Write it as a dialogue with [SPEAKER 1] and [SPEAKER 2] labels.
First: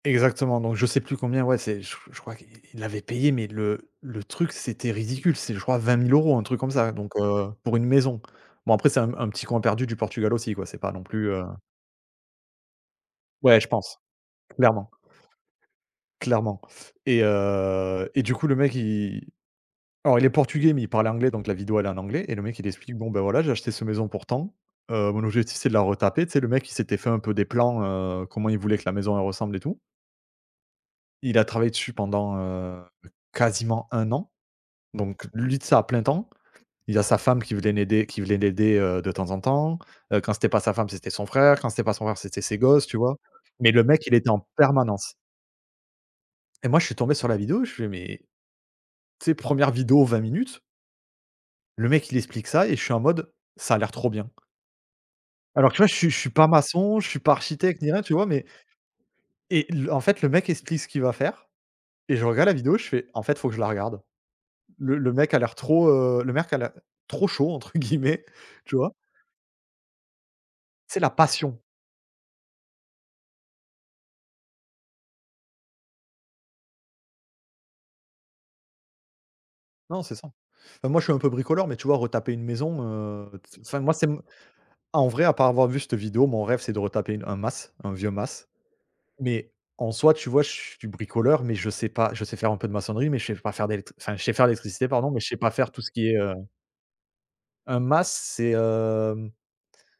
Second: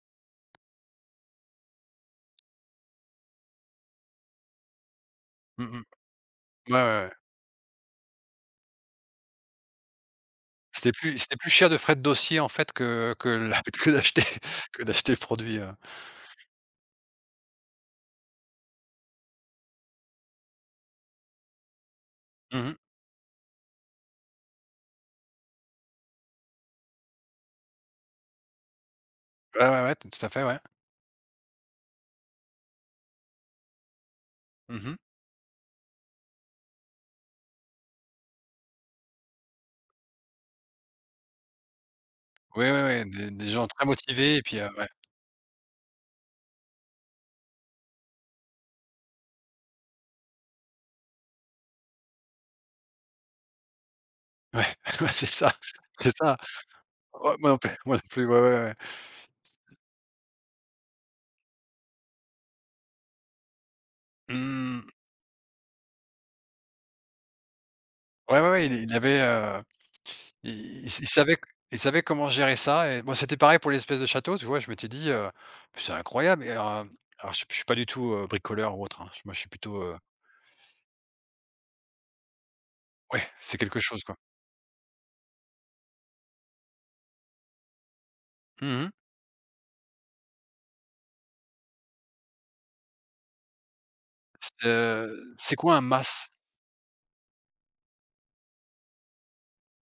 [SPEAKER 1] Exactement donc je sais plus combien, ouais c'est che je crois que il il l'avait payé mais le le truc c'était ridicule, c'est je
[SPEAKER 2] Mmh
[SPEAKER 1] crois
[SPEAKER 2] mh.
[SPEAKER 1] 20 000 € un truc comme
[SPEAKER 2] Ouais,
[SPEAKER 1] ça.
[SPEAKER 2] ouais, ouais.
[SPEAKER 1] Donc, heu, pour une maison. Bon après c'est un un petit coin perdu du Portugal aussi quoi, c'est pas
[SPEAKER 2] C'était
[SPEAKER 1] non
[SPEAKER 2] plus
[SPEAKER 1] plus,
[SPEAKER 2] c'était
[SPEAKER 1] heu
[SPEAKER 2] plus cher de frais de dossier en fait que que
[SPEAKER 1] Ouais,
[SPEAKER 2] la
[SPEAKER 1] je
[SPEAKER 2] que
[SPEAKER 1] pense,
[SPEAKER 2] d'acheter que
[SPEAKER 1] clairement
[SPEAKER 2] d'acheter le produit, heu
[SPEAKER 1] clairement et heu, et du coup le mec il alors il est portugais mais il parle anglais donc la vidéo elle est en anglais, et le mec
[SPEAKER 2] Mmh
[SPEAKER 1] il
[SPEAKER 2] mh.
[SPEAKER 1] explique bon, bah, voilà j'ai acheté cette maison pour tant, heu, mon objectif c'est de la retaper. Tu sais, le mec il s'était fait un peu des plans, heu comment il voulait que la maison elle ressemble et
[SPEAKER 2] Ouais,
[SPEAKER 1] tout
[SPEAKER 2] ouais, ouais, ton tout à fait, ouais.
[SPEAKER 1] il a travaillé dessus pendant, heu, quasiment 1 an,
[SPEAKER 2] Mmh mh.
[SPEAKER 1] donc lui, tu sais, à plein temps. Il a sa femme qui venait l'aider qui venait l'aider, heu, de temps en temps, heu, quand c'était pas sa femme c'était son frère, quand c'était pas son frère c'était ses
[SPEAKER 2] Oui, oui,
[SPEAKER 1] gosses, tu
[SPEAKER 2] oui
[SPEAKER 1] vois?
[SPEAKER 2] des des gens
[SPEAKER 1] Mais le
[SPEAKER 2] très
[SPEAKER 1] mec il était
[SPEAKER 2] motivés,
[SPEAKER 1] en
[SPEAKER 2] et puis, heu, ouais.
[SPEAKER 1] permanence et moi je suis tombé sur la vidéo, je fais: «Mais», tu sais, première vidéo 20 minutes le mec il explique ça et je suis en mode, ça a l'air trop bien
[SPEAKER 2] Ouais, ouais c'est ça,
[SPEAKER 1] alors, tu vois je suis
[SPEAKER 2] c'est
[SPEAKER 1] je suis
[SPEAKER 2] ça.
[SPEAKER 1] pas maçon, je suis pas
[SPEAKER 2] Heu, moi non plus,
[SPEAKER 1] architecte ni
[SPEAKER 2] moi
[SPEAKER 1] rien,
[SPEAKER 2] non
[SPEAKER 1] tu vois?
[SPEAKER 2] plus, ouais,
[SPEAKER 1] Mais
[SPEAKER 2] ouais, ouais.
[SPEAKER 1] et le en fait le mec explique ce qu'il va faire et je regarde la vidéo, je fais: «En fait faut que je la regarde».
[SPEAKER 2] Mmh.
[SPEAKER 1] Le le mec a l'air trop, heu le mec a l'ai «trop chaud» entre guillemets,
[SPEAKER 2] Ouais ouais ouais il
[SPEAKER 1] tu vois?
[SPEAKER 2] il y avait, heu, i
[SPEAKER 1] Tu sais,
[SPEAKER 2] il
[SPEAKER 1] la
[SPEAKER 2] savait
[SPEAKER 1] passion.
[SPEAKER 2] il savait comment gérer ça et bah, c'était pareil pour l'espèce de château, tu vois? Je m'étais dit: «Heu, beh c'est incroyable» et hem Alors je suis je suis pas du tout, heu, bricoleur ou autre hein. Moi, je suis plutôt, heu
[SPEAKER 1] Non, c'est ça. Bah moi je suis un peu bricoleur, mais, tu vois retaper une maison,
[SPEAKER 2] Ouais,
[SPEAKER 1] heu,
[SPEAKER 2] c'est
[SPEAKER 1] tu s enfin
[SPEAKER 2] quelque
[SPEAKER 1] moi
[SPEAKER 2] chose,
[SPEAKER 1] c'est
[SPEAKER 2] quoi.
[SPEAKER 1] m en vrai à part avoir vu cette vidéo, mon rêve c'est de retaper une un mas, un vieux mas.
[SPEAKER 2] Mmh mh.
[SPEAKER 1] Mais, en soit tu vois, je suis bricoleur, mais je sais pas je sais faire un peu de maçonnerie, mais je sais pas faire d'électr enfin je sais faire
[SPEAKER 2] C'est,
[SPEAKER 1] l'électricité pardon, mais
[SPEAKER 2] heu,
[SPEAKER 1] je sais pas
[SPEAKER 2] c'est
[SPEAKER 1] faire
[SPEAKER 2] quoi
[SPEAKER 1] tout
[SPEAKER 2] un
[SPEAKER 1] ce qui est,
[SPEAKER 2] mas?
[SPEAKER 1] heu Un mas, c'est hem